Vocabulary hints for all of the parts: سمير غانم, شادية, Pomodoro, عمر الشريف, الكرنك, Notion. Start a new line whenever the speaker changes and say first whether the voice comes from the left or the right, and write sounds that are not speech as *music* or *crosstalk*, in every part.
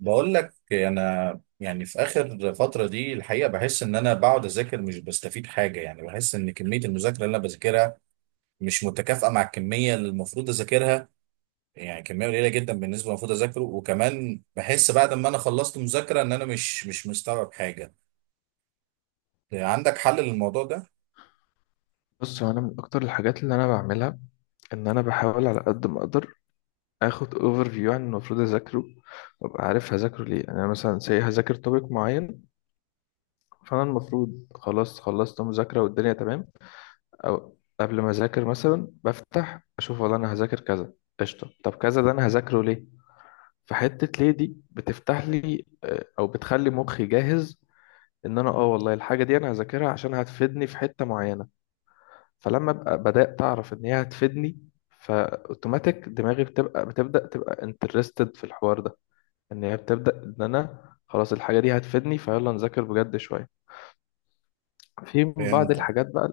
right: بقول لك انا يعني في اخر فتره دي الحقيقه بحس ان انا بقعد اذاكر مش بستفيد حاجه. يعني بحس ان كميه المذاكره اللي انا بذاكرها مش متكافئه مع الكميه اللي المفروض اذاكرها. يعني كميه قليله جدا بالنسبه للمفروض اذاكره. وكمان بحس بعد ما انا خلصت مذاكره ان انا مش مستوعب حاجه. عندك حل للموضوع ده؟
left: بص، هو انا من اكتر الحاجات اللي انا بعملها ان انا بحاول على قد ما اقدر اخد اوفر فيو عن المفروض اذاكره، وابقى عارف هذاكره ليه. يعني انا مثلا هذاكر توبيك معين، فانا المفروض خلاص خلصت مذاكره والدنيا تمام. او قبل ما اذاكر مثلا بفتح اشوف، والله انا هذاكر كذا قشطه. طب كذا ده انا هذاكره ليه؟ فحته ليه دي بتفتح لي او بتخلي مخي جاهز ان انا والله الحاجه دي انا هذاكرها عشان هتفيدني في حته معينه. فلما ابقى بدات اعرف ان هي هتفيدني، فاوتوماتيك دماغي بتبقى بتبدا تبقى انترستد في الحوار ده. ان هي بتبدا ان انا خلاص الحاجه دي هتفيدني، فيلا نذاكر بجد شويه في بعض
right: فهمت.
left: الحاجات بقى.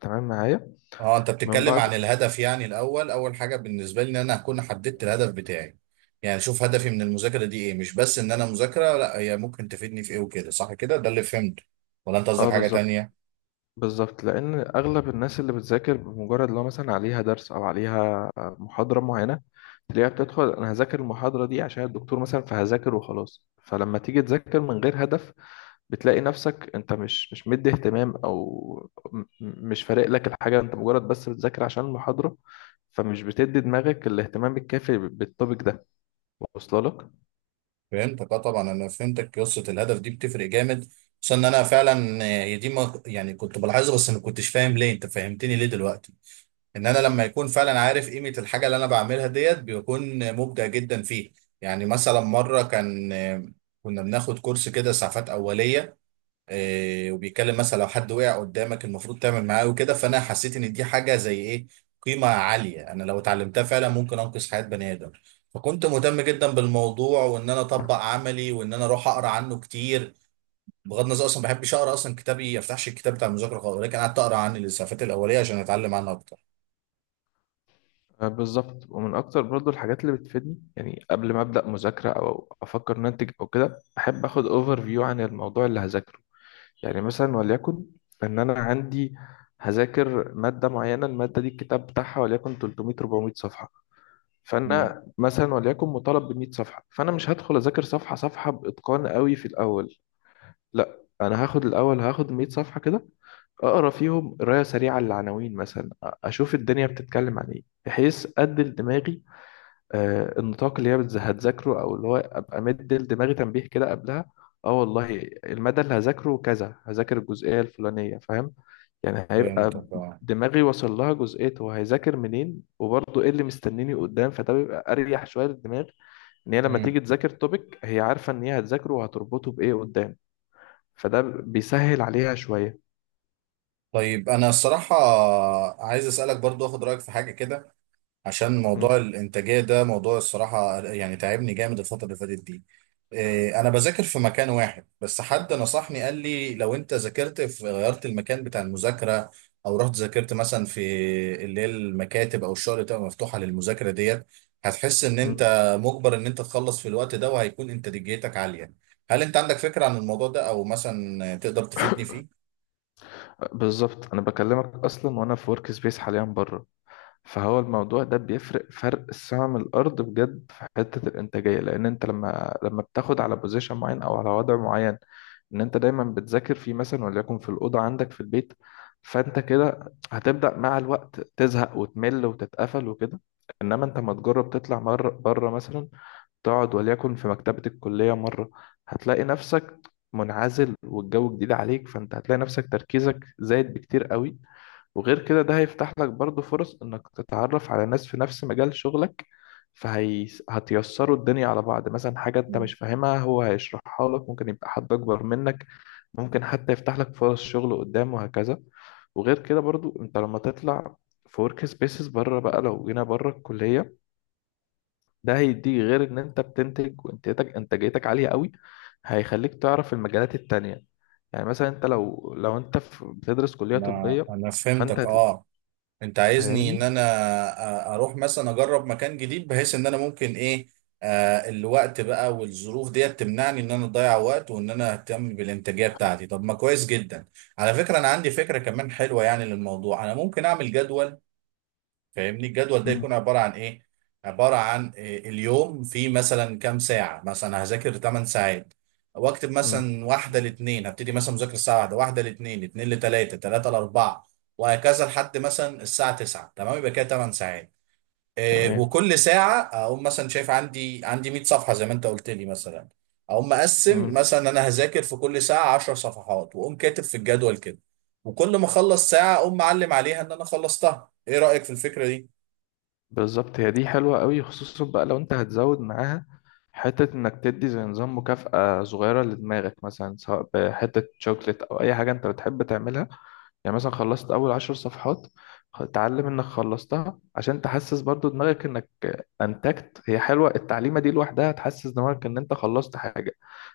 left: تمام معايا؟
right: اه، انت
left: من
right: بتتكلم عن
left: بعد.
right: الهدف، يعني الاول اول حاجه بالنسبه لي ان انا اكون حددت الهدف بتاعي. يعني اشوف هدفي من المذاكره دي ايه، مش بس ان انا مذاكره، لا هي ممكن تفيدني في ايه وكده، صح كده؟ ده اللي فهمته. ولا انت قصدك
left: اه
right: حاجه
left: بالظبط.
right: تانية؟
left: بالظبط، لان اغلب الناس اللي بتذاكر بمجرد لو مثلا عليها درس او عليها محاضره معينه، تلاقيها بتدخل انا هذاكر المحاضره دي عشان الدكتور مثلا، فهذاكر وخلاص. فلما تيجي تذاكر من غير هدف، بتلاقي نفسك انت مش مدي اهتمام، او مش فارق لك الحاجة، انت مجرد بس بتذاكر عشان المحاضرة، فمش بتدي دماغك الاهتمام الكافي بالتوبيك ده، واصله لك؟
right: فهمتك اه، طبعا انا فهمتك، قصه الهدف دي بتفرق جامد، خصوصا ان انا فعلا دي ما يعني كنت بلاحظها، بس ما كنتش فاهم ليه، انت فهمتني ليه دلوقتي. ان انا لما يكون فعلا عارف قيمة الحاجة اللي انا بعملها ديت بيكون مبدع جدا فيه. يعني مثلا مرة كان كنا بناخد كورس كده اسعافات اولية وبيتكلم مثلا لو حد وقع قدامك المفروض تعمل معاه وكده، فانا حسيت ان دي حاجة زي ايه، قيمة عالية، انا لو اتعلمتها فعلا ممكن انقذ حياة بني ادم. فكنت مهتم جدا بالموضوع، وان انا اطبق عملي، وان انا اروح اقرا عنه كتير، بغض النظر اصلا ما بحبش اقرا، اصلا كتابي ما افتحش الكتاب بتاع المذاكره خالص، ولكن قعدت اقرا عن الاسعافات الاوليه عشان اتعلم عنها اكتر.
left: آه، بالظبط. ومن اكتر برضو الحاجات اللي بتفيدني، يعني قبل ما ابدا مذاكرة او افكر ان انتج او كده، احب اخد اوفر فيو عن الموضوع اللي هذاكره. يعني مثلا وليكن ان انا عندي هذاكر مادة معينة، المادة دي الكتاب بتاعها وليكن 300 400 صفحة،
right: مم.
left: فانا مثلا وليكن مطالب ب 100 صفحه. فانا مش هدخل اذاكر صفحه صفحه باتقان قوي في الاول، لا انا هاخد الاول هاخد 100 صفحه كده، اقرا فيهم قرايه سريعه للعناوين مثلا. اشوف الدنيا بتتكلم عن ايه، بحيث ادي لدماغي النطاق اللي هي هتذاكره، او اللي هو ابقى مدي لدماغي تنبيه كده قبلها. اه والله المدى اللي هذاكره كذا، هذاكر الجزئيه الفلانيه، فاهم؟ يعني هيبقى
right: فهمتك اه.
left: دماغي وصل لها جزئية هو هيذاكر منين، وبرضه ايه اللي مستنيني قدام، فده بيبقى اريح شوية للدماغ. ان هي لما
right: مم.
left: تيجي تذاكر توبيك، هي عارفة ان هي هتذاكره وهتربطه بايه قدام، فده بيسهل عليها شوية.
right: طيب انا الصراحه عايز اسالك برضو، اخد رايك في حاجه كده، عشان موضوع
left: مم.
right: الانتاجيه ده موضوع الصراحه يعني تعبني جامد الفتره اللي فاتت دي. انا بذاكر في مكان واحد بس، حد نصحني قال لي لو انت ذاكرت في غيرت المكان بتاع المذاكره، او رحت ذاكرت مثلا في اللي هي المكاتب او الشغل اللي بتبقى مفتوحه للمذاكره ديت، هتحس ان انت
left: مم.
right: مجبر ان انت تخلص في الوقت ده، وهيكون انتاجيتك عاليه. هل انت عندك فكره عن الموضوع ده، او مثلا تقدر تفيدني فيه؟
left: بالظبط، انا بكلمك اصلا وانا في ورك سبيس حاليا بره. فهو الموضوع ده بيفرق فرق السما من الارض بجد في حته الانتاجيه، لان انت لما بتاخد على بوزيشن معين او على وضع معين ان انت دايما بتذاكر فيه، مثلا وليكن في الاوضه عندك في البيت، فانت كده هتبدا مع الوقت تزهق وتمل وتتقفل وكده. انما انت ما تجرب تطلع مره بره مثلا، تقعد وليكن في مكتبه الكليه مره. هتلاقي نفسك منعزل والجو جديد عليك، فانت هتلاقي نفسك تركيزك زايد بكتير قوي. وغير كده ده هيفتح لك برضو فرص انك تتعرف على ناس في نفس مجال شغلك، فهي هتيسروا الدنيا على بعض. مثلا حاجة انت مش فاهمها هو هيشرحها لك، ممكن يبقى حد اكبر منك، ممكن حتى يفتح لك فرص شغل قدام وهكذا. وغير كده برضو انت لما تطلع في ورك سبيسز بره بقى، لو جينا بره الكلية، ده هيديك غير ان انت بتنتج وانتاجتك انتاجيتك عالية قوي، هيخليك تعرف المجالات التانية. يعني مثلا انت لو انت بتدرس كلية
right: انا
left: طبية،
right: انا
left: فانت
right: فهمتك اه، انت عايزني ان انا
left: فاهمني؟
right: اروح مثلا اجرب مكان جديد، بحيث ان انا ممكن ايه، الوقت بقى والظروف ديت تمنعني ان انا اضيع وقت، وان انا اهتم بالانتاجيه بتاعتي. طب ما كويس جدا. على فكره، انا عندي فكره كمان حلوه يعني للموضوع، انا ممكن اعمل جدول، فاهمني؟ الجدول ده يكون
left: مم.
right: عبارة عن ايه؟ عبارة عن إيه؟ اليوم فيه مثلا كام ساعة، مثلا هذاكر 8 ساعات، واكتب
left: مم.
right: مثلا واحدة لاتنين، هبتدي مثلا مذاكرة الساعة واحدة، واحدة لاتنين، اتنين لتلاتة، تلاتة لأربعة، وهكذا، لحد مثلا الساعة 9، تمام، يبقى كده 8 ساعات.
left: تمام.
right: وكل ساعة أقوم مثلا شايف عندي 100 صفحة زي ما أنت قلت لي مثلا، أقوم مقسم
left: مم.
right: مثلا أنا هذاكر في كل ساعة 10 صفحات، وأقوم كاتب في الجدول كده، وكل ما أخلص ساعة أقوم معلم عليها إن أنا خلصتها. إيه رأيك في الفكرة دي؟
left: بالظبط، هي دي حلوة قوي خصوصا بقى لو انت هتزود معاها حتة انك تدي زي نظام مكافأة صغيرة لدماغك، مثلا سواء بحتة شوكليت او اي حاجة انت بتحب تعملها. يعني مثلا خلصت اول 10 صفحات، اتعلم انك خلصتها عشان تحسس برضو دماغك انك انتجت. هي حلوة التعليمة دي لوحدها، هتحسس دماغك ان انت خلصت حاجة،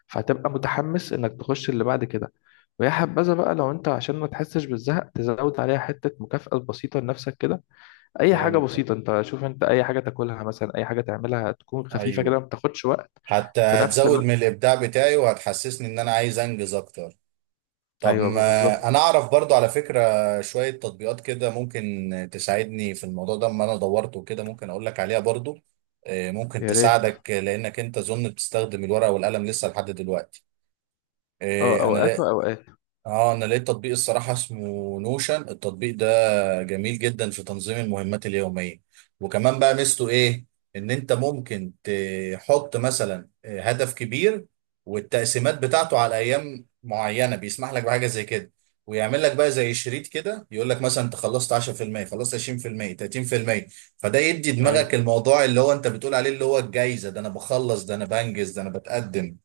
left: فهتبقى متحمس انك تخش اللي بعد كده. ويا حبذا بقى لو انت عشان ما تحسش بالزهق تزود عليها حتة مكافأة بسيطة لنفسك كده. اي حاجة
right: فهمتك.
left: بسيطة، انت شوف، انت اي حاجة تاكلها مثلا، اي حاجة تعملها تكون خفيفة
right: ايوه،
left: كده ما بتاخدش وقت.
right: حتى
left: في نفس
right: هتزود من
left: الوقت.
right: الابداع بتاعي، وهتحسسني ان انا عايز انجز اكتر. طب ما
left: ايوه بالظبط.
right: انا اعرف برضو على فكره شويه تطبيقات كده ممكن تساعدني في الموضوع ده، اما انا دورت وكده، ممكن اقول لك عليها برضو. ممكن
left: يا ريت.
right: تساعدك، لانك انت اظن بتستخدم الورقه والقلم لسه لحد دلوقتي.
left: اه
right: انا
left: اوقات
right: لقيت.
left: واوقات.
right: اه انا لقيت تطبيق الصراحه اسمه نوشن، التطبيق ده جميل جدا في تنظيم المهمات اليومية. وكمان بقى ميزته ايه؟ ان انت ممكن تحط مثلا هدف كبير، والتقسيمات بتاعته على ايام معينة بيسمح لك بحاجة زي كده، ويعمل لك بقى زي شريط كده يقول لك مثلا انت خلصت 10%، خلصت 20%، 30%. فده يدي دماغك
left: ايوه.
right: الموضوع اللي هو انت بتقول عليه، اللي هو الجايزة، ده انا بخلص، ده انا بنجز، ده انا بتقدم.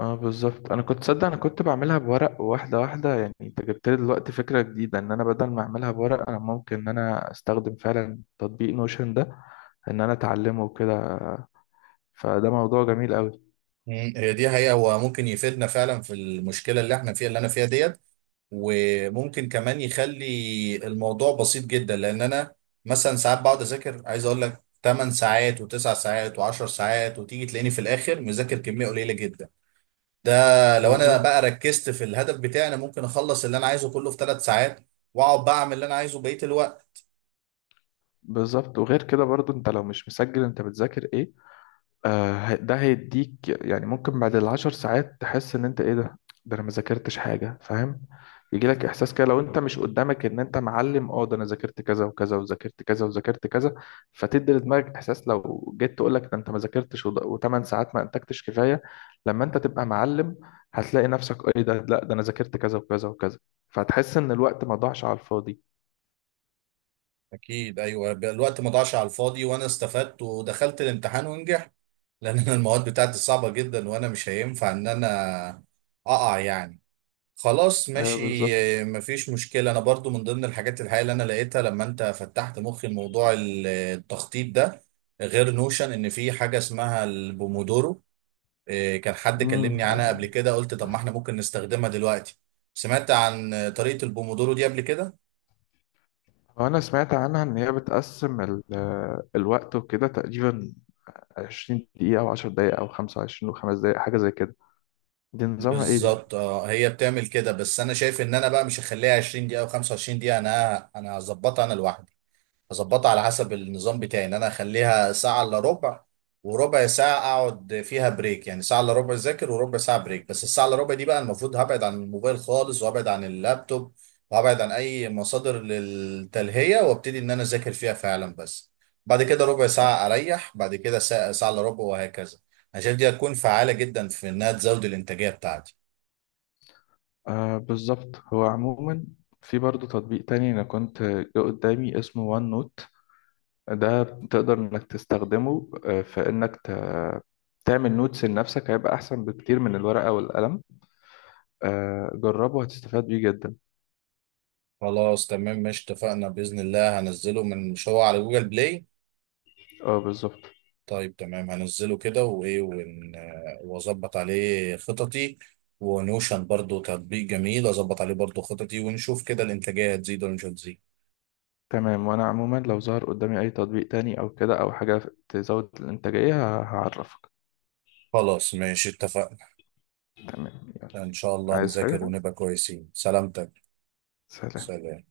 left: اه بالظبط، انا كنت صدق انا كنت بعملها بورق واحده واحده. يعني انت جبت لي دلوقتي فكره جديده ان انا بدل ما اعملها بورق، انا ممكن ان انا استخدم فعلا تطبيق نوشن ده، ان انا اتعلمه وكده. فده موضوع جميل قوي.
right: هي دي حقيقة، هو ممكن يفيدنا فعلا في المشكلة اللي احنا فيها، اللي انا فيها دي، وممكن كمان يخلي الموضوع بسيط جدا، لان انا مثلا ساعات بقعد اذاكر عايز اقول لك 8 ساعات و9 ساعات و10 ساعات، وتيجي تلاقيني في الاخر مذاكر كميه قليله جدا. ده لو انا
left: بالظبط.
right: بقى ركزت في الهدف بتاعي انا ممكن اخلص اللي انا عايزه كله في 3 ساعات، واقعد بقى اعمل اللي انا عايزه بقيه الوقت.
left: بالظبط، وغير كده برضو انت لو مش مسجل انت بتذاكر ايه، ده هيديك يعني ممكن بعد العشر ساعات تحس ان انت ايه ده، ده انا ما ذاكرتش حاجه، فاهم؟ يجي لك احساس كده لو انت مش قدامك ان انت معلم، اه ده انا ذاكرت كذا وكذا وذاكرت كذا وذاكرت كذا. فتدي لدماغك احساس لو جيت تقول لك ده انت ما ذاكرتش و8 ساعات ما انتجتش كفايه. لما انت تبقى معلم، هتلاقي نفسك ايه ده، لا ده انا ذاكرت كذا وكذا وكذا، فهتحس ان الوقت ما ضاعش على الفاضي.
right: اكيد، ايوه بقى الوقت ما ضاعش على الفاضي، وانا استفدت ودخلت الامتحان ونجحت. *laughs* لان انا المواد بتاعتي صعبه جدا، وانا مش هينفع ان انا اقع يعني. خلاص
left: ايوه
right: ماشي.
left: بالظبط.
right: مفيش مشكلة، أنا برضو من ضمن الحاجات الحقيقة اللي أنا لقيتها لما أنت فتحت مخي الموضوع التخطيط ده، غير نوشن، إن في حاجة اسمها البومودورو. كان حد
left: امم
right: كلمني عنها قبل كده، قلت طب ما إحنا ممكن نستخدمها دلوقتي. سمعت عن طريقة البومودورو دي قبل كده؟
left: أنا سمعت عنها إن هي بتقسم الوقت وكده، تقريبا 20 دقيقة أو 10 دقايق أو 25 وخمس دقايق حاجة زي كده. دي نظامها إيه دي؟
right: بالظبط اه، هي بتعمل كده، بس أنا شايف إن أنا بقى مش هخليها 20 دقيقة أو 25 دقيقة، أنا هظبطها أنا لوحدي. هظبطها على حسب النظام بتاعي، ان انا اخليها ساعة الا ربع، وربع ساعة اقعد فيها بريك، يعني ساعة الا ربع اذاكر، وربع ساعة بريك، بس الساعة الا ربع دي بقى المفروض هبعد عن الموبايل خالص، وابعد عن اللابتوب، وابعد عن اي مصادر للتلهية، وابتدي ان انا اذاكر فيها فعلا بس. بعد كده ربع ساعة اريح، بعد كده ساعة الا ربع، وهكذا. انا شايف دي هتكون فعالة جدا في انها تزود الانتاجية بتاعتي.
left: آه بالظبط، هو عموما في برضه تطبيق تاني أنا كنت جه قدامي اسمه وان نوت. ده تقدر إنك تستخدمه في إنك تعمل نوتس لنفسك، هيبقى أحسن بكتير من الورقة والقلم. آه جربه، هتستفاد بيه جدا.
right: خلاص تمام، مش اتفقنا بإذن الله هنزله من مش هو على جوجل بلاي.
left: اه بالظبط.
right: طيب تمام، هنزله كده، وايه واظبط عليه خططي، ونوشن برضو تطبيق جميل اظبط عليه برضو خططي، ونشوف كده الانتاجية هتزيد ولا مش هتزيد.
left: تمام، وانا عموما لو ظهر قدامي اي تطبيق تاني او كده او حاجة تزود الانتاجية هعرفك.
right: خلاص ماشي اتفقنا.
left: تمام.
right: ان شاء الله
left: عايز
right: نذاكر
left: حاجة.
right: ونبقى كويسين. سلامتك.
left: سلام.
right: سلام.